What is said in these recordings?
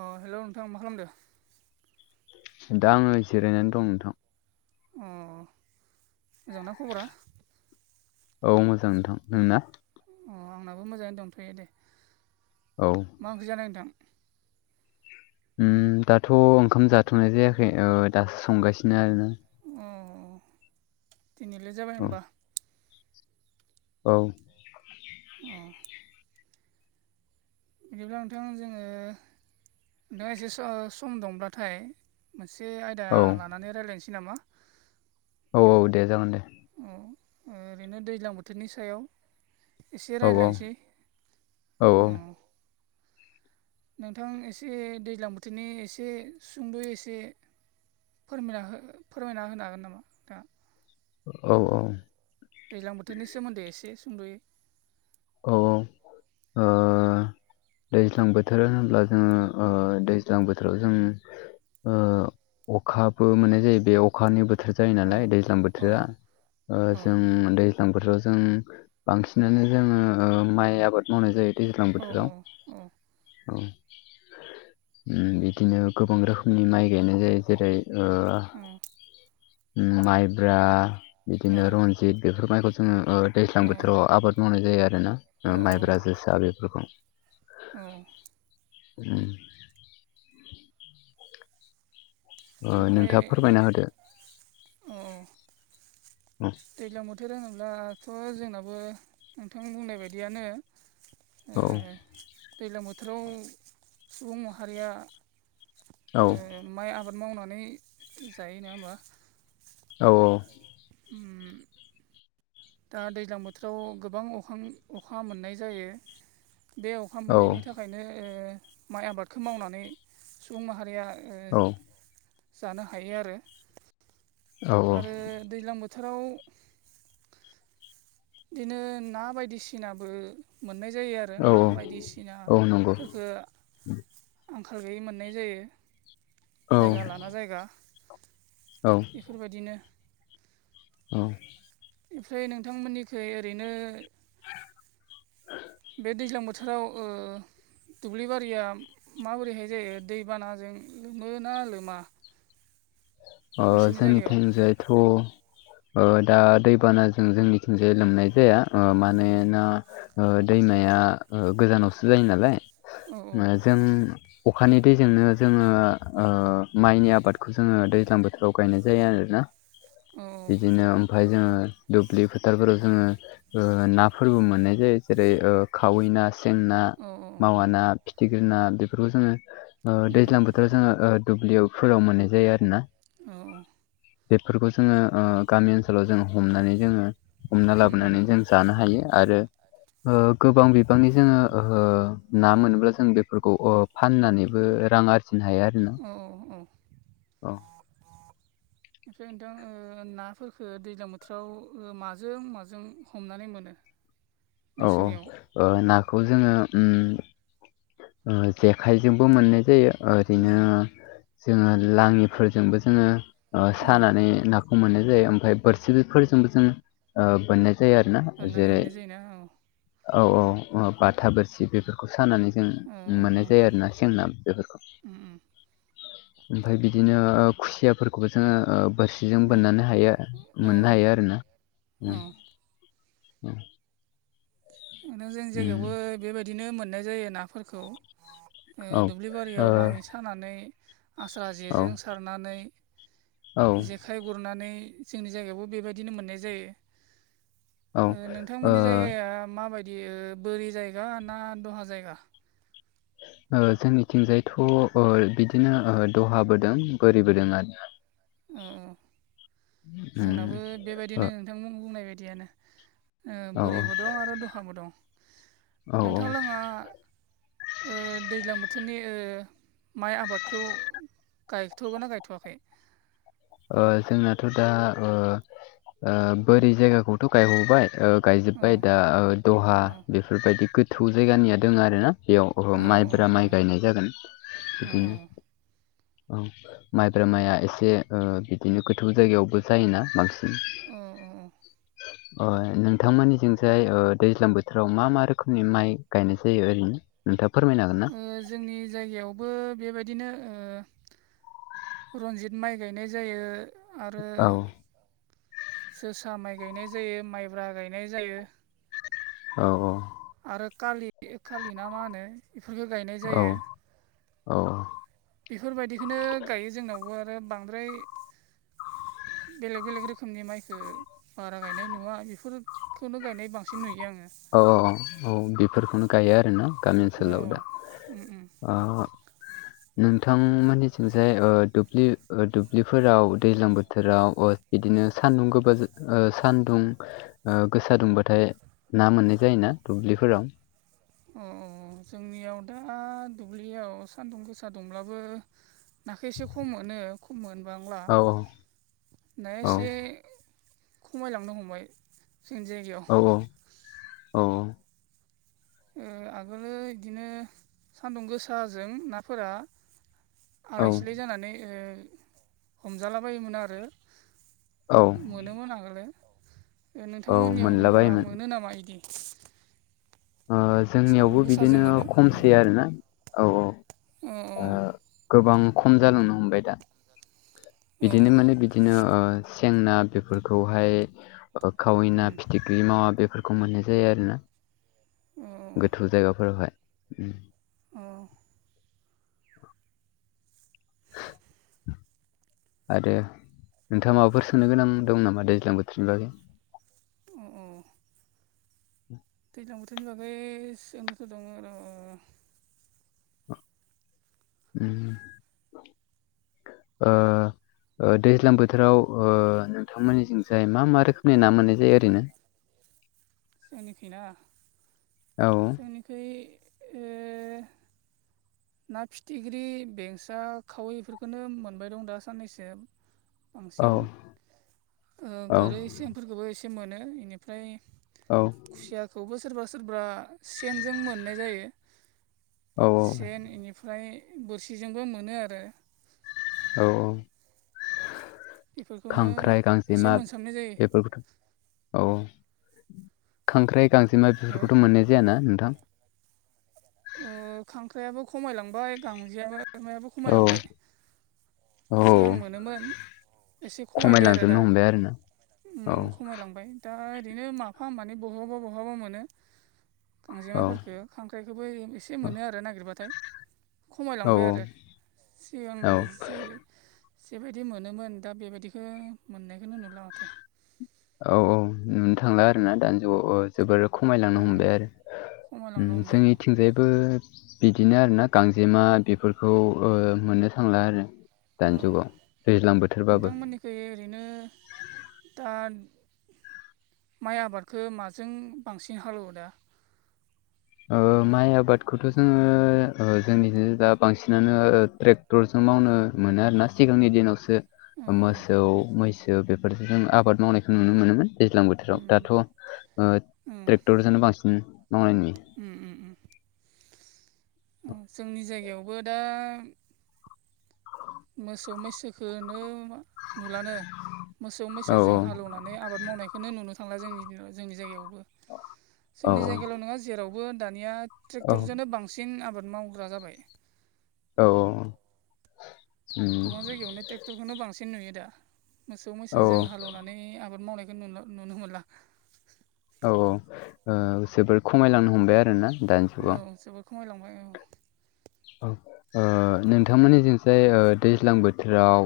अ hello नोंथां मा खालामदो? दा आङो जिरायनानै दं नोंथां। अ मोजांना खबरा? औ मोजां नोंथां नोंना? अ आंनाबो मोजाङैनो दंथ'यो दे। औ। मा ओंख्रि जानाय नोंथां? ओम दाथ' ओंखाम जाथ'नाय जायाखै दासो संगासिनो आरोना। अ दिनै लेथ जाबाय औ होमबा? औ। अ। बिदिब्ला नोंथां जोङो नोंथाङा एसे सम दंब्लाथाय मोनसे आयदा औ लानानै रायज्लायनोसै नामा? औ औ दे जागोन दे। औ ओरैनो दैज्लां बोथोरनि सायाव एसे औ औ रायज्लायनोसै औ। नोंथां एसे दैज्लां बोथोरनि एसे सुंद एसे फोरमायना हो फोरमायना होनो हागोन नामा? दा औ औ। दैज्लां बोथोरनि सोमोन्दै एसे सुंद'यै औ ओ दैज्लां बोथोर होनोब्ला जोङो ओ दैज्लां बोथोराव जों ओ अखाबो मोननाय जायो बेयाव अखानि बोथोर जायो औ नालाय दैज्लां औ बोथोरा ओ औ जों दै दैज्लां बोथोराव जों बांसिनानो जोङो ओ माइ आबाद मावनाय जायो दैज्लां अ बोथोराव। अ। औ बिदिनो गोबां रोखोमनि माइ गायनाय जायो जेरै ओ माइब्रा अ बिदिनो रनजित रनजिद बेफोर माइखौ जोङो दैज्लां बोथोराव आबाद मावनाय जायो आरोना अ माइब्रा जोसा बेफोरखौ उम [inaudible] ओ ओमफ्राय नोंथाङा फोरमायना होदो अ दैज्लां बोथोर होनोब्लाथ जोंनाबो नोंथां बुंनाय बायदियानो औ दैलां बोथोराव सुबुं माहारिया औ माइ आबाद मावनानै जायो नङा होमबा औ औ उम दा दैज्लां बोथोराव गोबां अखा अखा मोननाय जायो बे अखा औ मोननायनि थाख खायनो माइ आबादखौ मावनानै सुबुं माहारिया औ जानो हायो आरो औ आरो दैज्लां बोथोराव बिदिनो ना बायदिसिनाबो मोननाय जायो आर रो औ ना औ नंगौ बायदिसिनाफोरखो आंखाल गैयै मोननाय जायो औ [inaudible] औ बेफोरबायदिनो औ ओफ्राय नोंथांमोननिखै ओरैनो बे दैज्लां बोथ थोराव ओ दुब्लिबारिया माबोरैहाय जायो दैबानाजों लोमोना लोमा नोंसोरनि जायगायाव जोंनिथिं जाइथ दा दैबानाजों जोंनि थिंजाय लोमनाय जाया मानोना दैमाया गोजानावसो जायो नालाय औ जों अखानि दैजोंनो जोङो माइनि आबादखौ जोङो दै दैज्लां बोथोराव गायनाय जायो आरोना औ बिदिनो ओमफाय जोङो दुब्लि फोथारफोराव जोङो नाफोरबो मोननाय जायो जेरै खावै ना सें ना, औ मावा ना, फिथिख्रि ना बेफोरखौ जोङो दैज्लां बोथोराव जोङो ओ दुब्लियाव फोराव मोननाय जायो आरोना औ औ बेफोरखौ जोङो गामि ओनसोलाव जोङो हमनानै जोङो हमना लाबोनानै जों जानो हायो आरो ओ गोबां बिबांनि जोङो ओ ना मोनोब्ला जों बेफोरखौ ओ फाननानैबो रां आरजिनो हायो आरो औ औ औ ओमफ्राय नोंथां नाफोरखो दैज्लां बोथोराव माजों माजों हमनानै मोनो [inaudible] औ औ ओ नाखौ जोङो जेखाइजोंबो मोननाय जायो ओरैनो औ जोङो लाङिफोरजोंबो जोङो औ सानानै ना खौ मोननाय जायो ओमफ्राय बोरसिफोरजोंबो जों बोननाय जायो आरो ना जेरै बेनो औ औ औ औ बाथा बोरसि बेफोरखौ सानानै जों औ मोननाय जायो आरोना सें ना बेफोरखौ औ ओमफाय बिदिनो खुसियाफोरखौबो जोङो बोरस सिजों बोननानै हायो औ मोननो हायो आरो ना औ नोंथां जोंनि उम जायगायावबो बेबायदिनो मोननाय जायो नाफोरखौ। ओ औ दुब्लि ओ बारियाव लाङि औ सानानै आस्रा जेजों सार नानै औ जे खाइ गुरनानै जोंनि जायगायावबो बेबायदिनो मोननाय जायो ओ नोंथांमोननि जायगा या मााबायदि बोरि जायगा ना दलहा जायगा? ओ जोंनिथिंजायथ' बिदिनो दहाबोदों बोरिबोदों आरोना। उम उम उम जोंनाबो बेबायदिनो ओ नोंथांमोन बुंनाय बायदियानो ओ औ बोरैबो दं आरो दहाबो दं औ नोंथां लोङा ओ दैज्लां बोथोरनि ओ माइ आबादखौ गायथ' गोनना गायथ'वाखै? ओ जोंनाथ' दा ओ बोरि जायगाखौथ' गायबावबाय औ गायजोब्बाय दा दहा औ बेफोरबायदि गोथौ जायगानिया दङ आरोना बेयाव ओ औ माइब्रा माइ गायनाय जागोन बिदिनो औ माइब्रा माइाया एसे बिदिनो गोथौ जायगायावबो जायोना बांसिन औ औ [inaudible] अ नोंथां मोननिथिंजाय ओ दैज्लां बोथोराव मा मा रोखोमनि माइ गायनाय जायो ओरैनो? नोंथाङा फोरमायनो हागोन ना? जोंनि जायगायावबो बेबायदिनो ओ रनजित माइ गायनाय जायो आरो औ जोसा माइ गायनाय जायो माइब्रा गायनाय जायो औ औ आरो खालि खालि ना मा होनो बेफोरखो गायनाय औ जायो औ बेफोरबायदिखौनो गायो जोंनावबो आरो बांद्राय बेलेग बेलेग रोखोमनि माइखो बारा गायनाय नुवा बेफोर खौनो गायनाय बांसिन नुयो आङो औ औ औ बेफोरखौनो गायो आरोना गामि औ उम ओनसोलाव दा उम ओ नोंथां मोननिथिंजाय ओ दुब्लि दुब्लिफोराव दैज्लां बोथोराव ओ बिदिनो सान्दुं गोबा सान्दुं गोसा दुंबाथाय ना मोननाय जायोना दुब्लिफोराव? अ जोंनियाव दा दुब्लियाव सान्दुं गोसा दंब्लाबो नाखौ एसे खम मोनो खम मोनबांला औ नाया औ एसे खमायलांनो हमबाय जोंनि जाय औ औ औ औ ओ आगोलो बिदिनो सानदुं गोसाजों नाफोरा औ आराय सिलाय जानानै हमजाला बायोमोन आरो औ मोनोमोन आगोलो औ नोंथांमोननियाव होनब्ला मोनलाबायोमोन मोनो नामा बिदि? सान्दुं जोंनियावबो बिदिनो गोसाजों मोनो खमसै आरोना औ औ गोबां खम जालांनो हमबाय दा औ बिदिनो माने बि बिदिनो सें ना बेफोरखौहाय खावै ना फिथि बि मावा बेफोरखौ मोननाय जायो आरोना। गोथौ जायगाफोरावहाय औ [inaudible] आरो नोंथांङा माबाफोर सोंनो गोनां दं नामा दैज्लां बोथोरनि बागै अ अ दैज्लां बोथोरनि बागै सोंनोथ' दङ र' उम ओ ओ दैज्लां बोथोराव ओ नोंथांमोननिथिंजाय मा मा रोखोमनि ना मोननाय जायो ओरैनो [inaudible] जोंनिखै ना औ जोंनिखौ ओ ना फिथिख्रि बेंसा खावैफोरखौनो मोनबाय दं दा साननैसो बांसिन औ ओ गोरै औ सेंफोरखौबो एसे मोनो बेनिफ्राय औ खुसियाखौबो सोरबा सोरबा सेनजों मोननाय जायो। औ औ सेन बेनिफ्राय बोरसिजोंबो मोनो आरो औ औ बेफोरखौनो खांख्राइ एसे गांजेमा मोनसाबनाय जायो बेफोरखौ औ खांख्राइ गांजेमा हो बेफोरखौथ' मोननाय जायाना नोंथां? ओ खांख्राइयाबो खमायलांबाय गांजेयमायाबो औ खमायलांबाय। सिगां औ मोनोमोन एसे खमायबाय आरो खमायलांजोबनो दा। हमबाय आरोना उम औ उम खमायलांबाय दा ओरैनो माफा मानै बहाबा बहाबा मोनो औ गांजेमाफोरखो खांख्राइ बेखौबो एसे मोनो आरो नागिरबाथाय। औ खमायलांबाय आरो सिगां औ जि बायदि मोनोमोन दा बेबायदिखौ मोननायखौनो नुला माथो औ औ नुनो थांला आरो ना दानि जुआव औ जोबोर खमायलांनो उम हमबाय आरो खमायलांनो हमदों जोंनिथिंजायबो बिदिनो आरो ना गांजेमा बेफोरखौ ओ मोननो थांला आरो दानि जुगाव दैज्लां बोथोरबाबो गैयो ओरैनो दा माइ आबादखो माजों बांसिन हालेवो दा ओ माइ आबादखौथ' जोंङो जोंनि दा बांसिनानो ट्रेक ट्रेक्टरजों मावनो मोनो आरोना सिगांनि दिनावसो औ मोसौ मैसो बेफोरजों जों आबाद मावनायखौ नुनो मोनोमोन दैज्लां बोथोराव उम दाथ' ओ उम ट्रेक्टरजोंनो बांसिन मावनायनि उम उमम जोंनि जायगायावबो दा मोसौ मैसोखौनो नुलानो मोसौ औ मैसोजों हालेवनानै आबाद मावनायखौनो नुनो थांला जोंनि दिनाव जोंनि जायगायावबो औ जोंनि जायगाल' नंङा जेरावबो दानिया ट्रेक्टरजोंनो बांसिन आबाद मावग्रा जाबाय। औ औ औ उम गोबां जायगायावनो ट्रेक्ट'रखौनो बांसिन नुयो दा मोसौ औ मैसोजों हालौवनाय नानै आबाद मावनायखौ नुनो मोनला। औ औ ओ जोबोर खमायलांनो हमबाय आरो ना दानि औ जुगाव जोबोद खमायलांबाय औ। ओ नोंथांमोननिजिंसाय ओ दैज्लां बोथोराव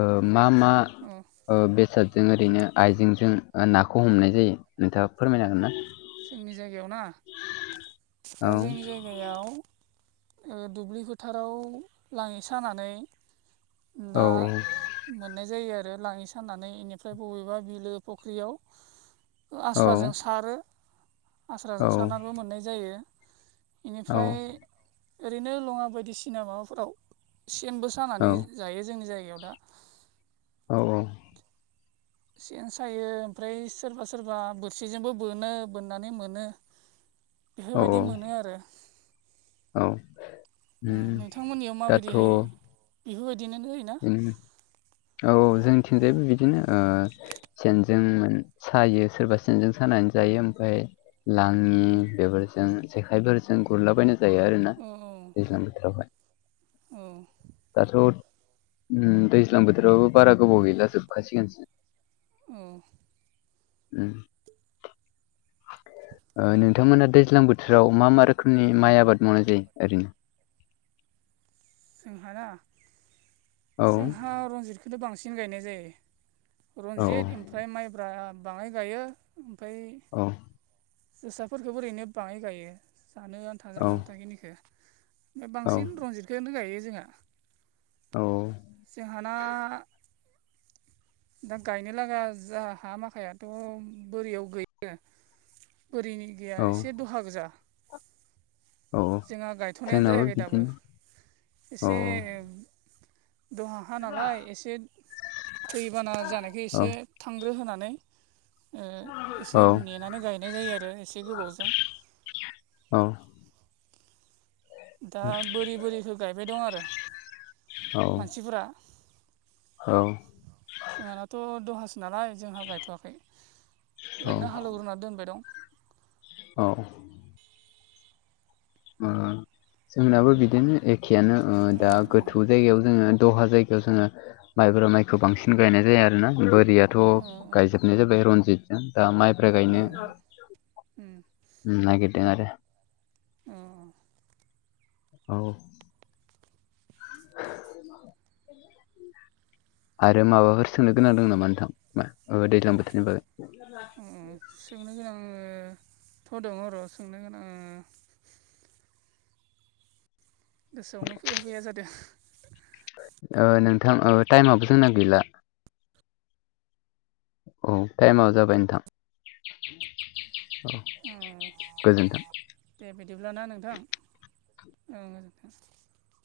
ओ मा मा औ ओ बेसाद जों ओरैनो आयइजेंजों नाखौ हमनाय जायो नोंथाङा फोरमायनो हागोन ना? जोंनि जायगायाव ना दा जोंनि जाय गायाव दुब्लि फोथाराव लाङि सानानै औ दा मोननाय जायो आरो लाङि सानानै बेनिफ्राय बबेबा बिलो फुख्रियाव औ आस्राजों सारो आस्राजों औ सारनाबो मोननाय जायो औ बेनिफ्राय ओरैनो लङा बायदिसिना माबाफोराव सेनबो औ सानानै जायो जोंनि जायगायाव दा औ औ सेन सायो ओमफ्राय सोरबा सोरबा बोरसिजोंबो बोनो बोननानै मोनो। औ बेफोर बायदि मोनो आरो। औ उम नोंथांमोननियाव दाथ' माबायदिहाय बेफोर बायदिनो उम औ औ जोंनिथिंजायबो बिदिनो ओ सेनजों सायो सोरबा सेनजों सानानै जायो ओमफ्राय लाङि औ बेफोरजों जेखाइफोरजों गुरलाबायना जायो आरोना औ दैज्लां बोथोरावहाय औ दाथ' उम दैज्लां बोथोराव बारा गोबाव गैला जोबखासिगोन औ उम ओ नोंथांमोना दैज्लां बोथोराव मा मा रोखोमनि माइ आबाद मावनाय जायो ओरैनो जोंहा ना औ जोंहा रनजितखौनो बांसिन गायनाय जायो औ रनजित इम फ्राय माइब्रा बाङाय गायो ओमफ्राय औ जोसाफोरखौबो ओरैनो बाङाय गायो जानो आन्था जानो आन्था खिनिखो औ बांसिन रनजितखौनो गायो जोंहा औ जोंहाना दा गायनो लागा जा हा माखायाथ' बोरियाव गैयो बोरिनि गैया औ एसे दहा गोजा औ जोंहा गायथ'नायानो जोंनाबो जायाखै दाबो बिदिनो औ एसे दहा हा नालाय एसे दैैबाना जानायखो औ एसे थांग्रो होनानै ओ औ एसे नेनानै गायनाय जायो आरो एसे गोबावजों औ दा बोरि बोरिखौ गायबाय दं आरो मानसिफोरा औ जोंहानाथ' दहासो नालाय जोंहा गायथ'वाखै ओरैनो हालौवग्रोना दोनबाय दं। औ उम जोंनाबो बिदिनो एखेयानो ओ दा गो गोथौ जायगायाव जोङो दहा जायगायाव जोङो माइब्रा माइखौ बांसिन गायनाय जायो आरोना बोरि आ थ' गायजोबनाय जाबाय रनजितजों दा माइब्रा गायनो नागिरदों आरो उम औ [inaudible] आरो माबाफोर सोंनो गोनां दं नामा नोंथां दैज्लां बोथोरनि बागै उम उम सोंनो गोनांथ' दङ र' सोंनो गोनां गोसोआवनो फैया फैया जादो। ओ नोंथां टाइमआबो जोंना गैला। औ टाइमा जाबाय नोंथां औ ओम गोजोन्थों। दे बिदिब्लाना नोंथां औ गोजोनथों।